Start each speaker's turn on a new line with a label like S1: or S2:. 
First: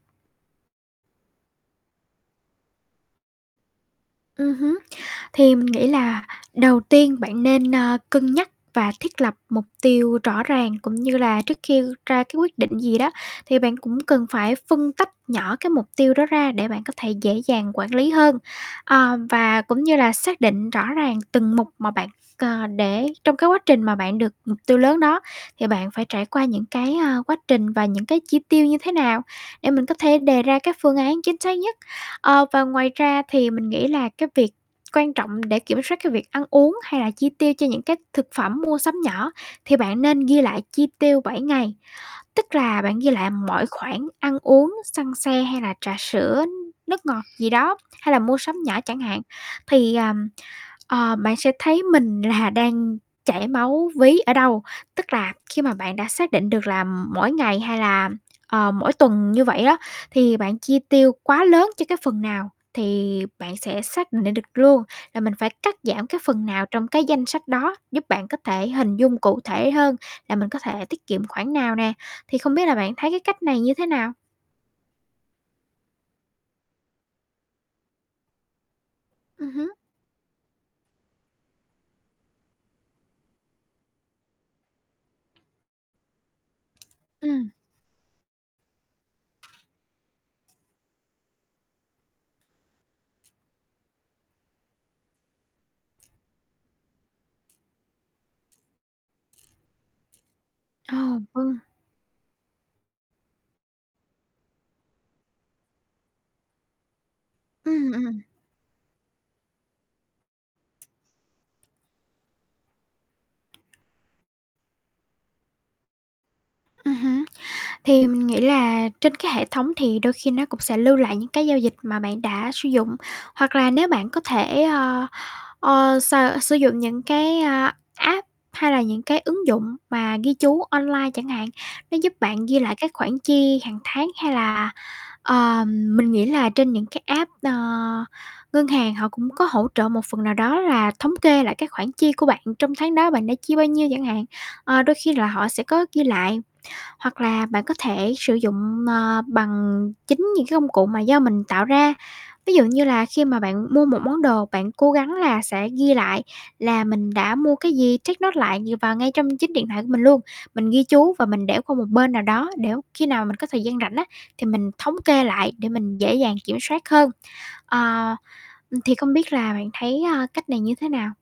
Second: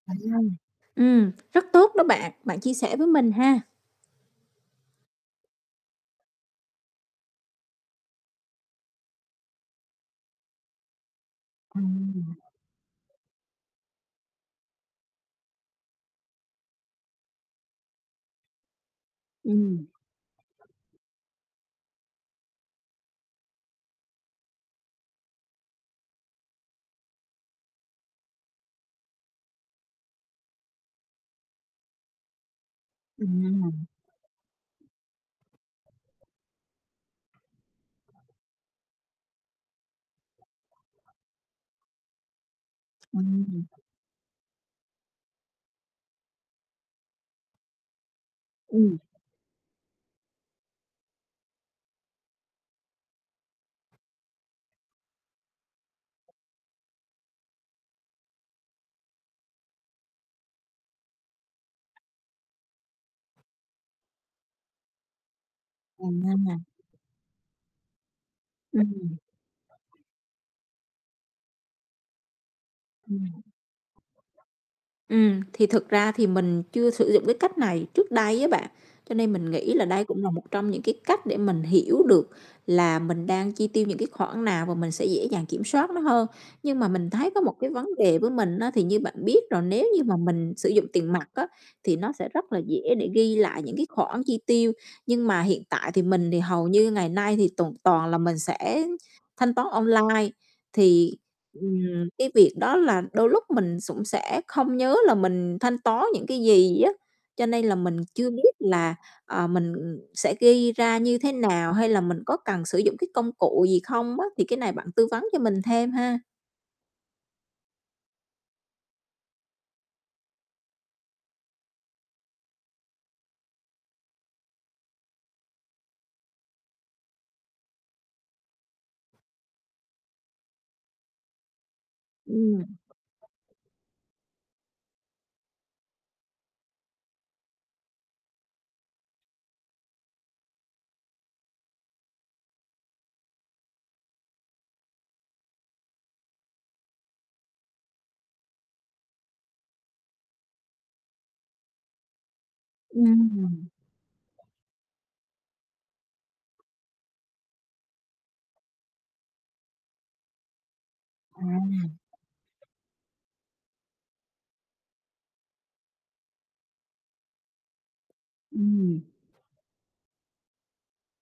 S1: [unintelligible] Ừm, rất tốt đó bạn, bạn chia sẻ với mình ha.
S2: Ừm hứm. Thì mình nghĩ là đầu tiên bạn nên, ơ, cân nhắc và thiết lập mục tiêu rõ ràng. Cũng như là trước khi ra
S1: Ừm.
S2: cái quyết định gì đó thì bạn cũng cần phải phân tách nhỏ cái mục tiêu đó ra để bạn có thể dễ dàng quản lý hơn. Ờ, và cũng
S1: Ừm.
S2: như là xác định rõ ràng từng mục mà bạn, ờ, để trong cái quá trình mà bạn được [unintelligible] tiêu lớn đó thì bạn phải trải qua những cái, ơ, quá trình và những cái chi tiêu như thế nào để mình có thể đề ra các phương án chính xác nhất. Ờ, và ngoài ra thì mình
S1: Ừm.
S2: nghĩ là cái việc quan trọng để kiểm soát cái việc ăn uống hay là chi tiêu cho những cái thực phẩm mua sắm nhỏ thì bạn nên ghi lại chi tiêu 7 ngày. Tức là bạn ghi lại mọi
S1: Ừm.
S2: khoản ăn uống, xăng xe hay là trà sữa, nước ngọt gì đó hay là mua sắm nhỏ
S1: Ừm.
S2: chẳng hạn. Thì, ờm, ờ, bạn sẽ thấy mình là đang chảy máu ví ở đâu. Tức là khi mà bạn đã xác định được là mỗi ngày hay là, ờ, mỗi tuần như vậy á thì bạn chi tiêu quá lớn cho cái phần nào thì bạn sẽ xác định được luôn là mình phải cắt giảm cái phần
S1: À.
S2: nào trong cái danh sách đó, giúp bạn có thể hình
S1: Ừm.
S2: dung cụ thể hơn là mình có thể tiết kiệm khoản nào nè. Thì không biết là bạn thấy cái
S1: Ừm.
S2: cách này như thế nào?
S1: Ừm, thì thực ra thì mình chưa sử dụng cái cách này trước đây á bạn, cho nên
S2: Ừm
S1: mình
S2: hứm.
S1: nghĩ là đây cũng là một trong những cái cách để mình hiểu được là mình đang chi tiêu những cái khoản nào và mình sẽ dễ dàng kiểm soát nó hơn. Nhưng mà mình thấy có
S2: Ừm.
S1: một cái vấn đề với mình á, thì như bạn biết là nếu như mà mình sử dụng tiền mặt á thì nó sẽ rất là dễ để ghi lại những cái khoản chi tiêu. Nhưng mà hiện tại thì mình thì hầu như ngày nay thì toàn toàn là mình sẽ thanh toán online,
S2: Ờ,
S1: thì,
S2: vâng.
S1: ừm, cái việc đó là đôi lúc mình sũng sẽ không nhớ là mình thanh toán những cái gì á. Cho nên là
S2: Ừm,
S1: mình
S2: ừm.
S1: chưa biết là, ờ, mình, ừm, sẽ ghi ra như thế nào hay là mình có cần sử dụng cái công cụ gì không á. Thì cái này bạn tư vấn cho mình thêm ha.
S2: Ừm hứm. Thì mình nghĩ là trên cái hệ thống thì đôi khi nó cũng sẽ lưu lại những cái giao dịch mà bạn đã sử dụng. Hoặc là nếu bạn có thể, ơ, ờ, s sử dụng những cái, a, app hay là những cái ứng dụng mà ghi chú online chẳng hạn, nó giúp bạn ghi
S1: Ừm.
S2: lại các khoản chi hàng tháng. Hay là, ờ, mình nghĩ là trên những cái app, ờ, ngân hàng họ cũng có hỗ trợ một phần nào đó là thống kê lại cái khoản chi của bạn trong tháng đó bạn đã chi bao nhiêu chẳng hạn. Ờ, đôi khi là họ sẽ có ghi lại. Hoặc là bạn có thể sử dụng, ờ, bằng chính những cái công cụ mà do mình tạo ra. Ví dụ như là khi mà bạn
S1: Ừm.
S2: mua một món đồ, bạn cố gắng là sẽ ghi lại là mình đã mua cái gì, take note lại vào ngay trong chính điện thoại của mình luôn. Mình ghi chú và
S1: À.
S2: mình để qua một bên nào đó, để khi nào mình có thời gian rảnh á thì mình thống kê lại để mình dễ dàng kiểm soát hơn. Ờ, thì
S1: Ừm.
S2: không biết là bạn thấy, ơ, cách này như thế nào?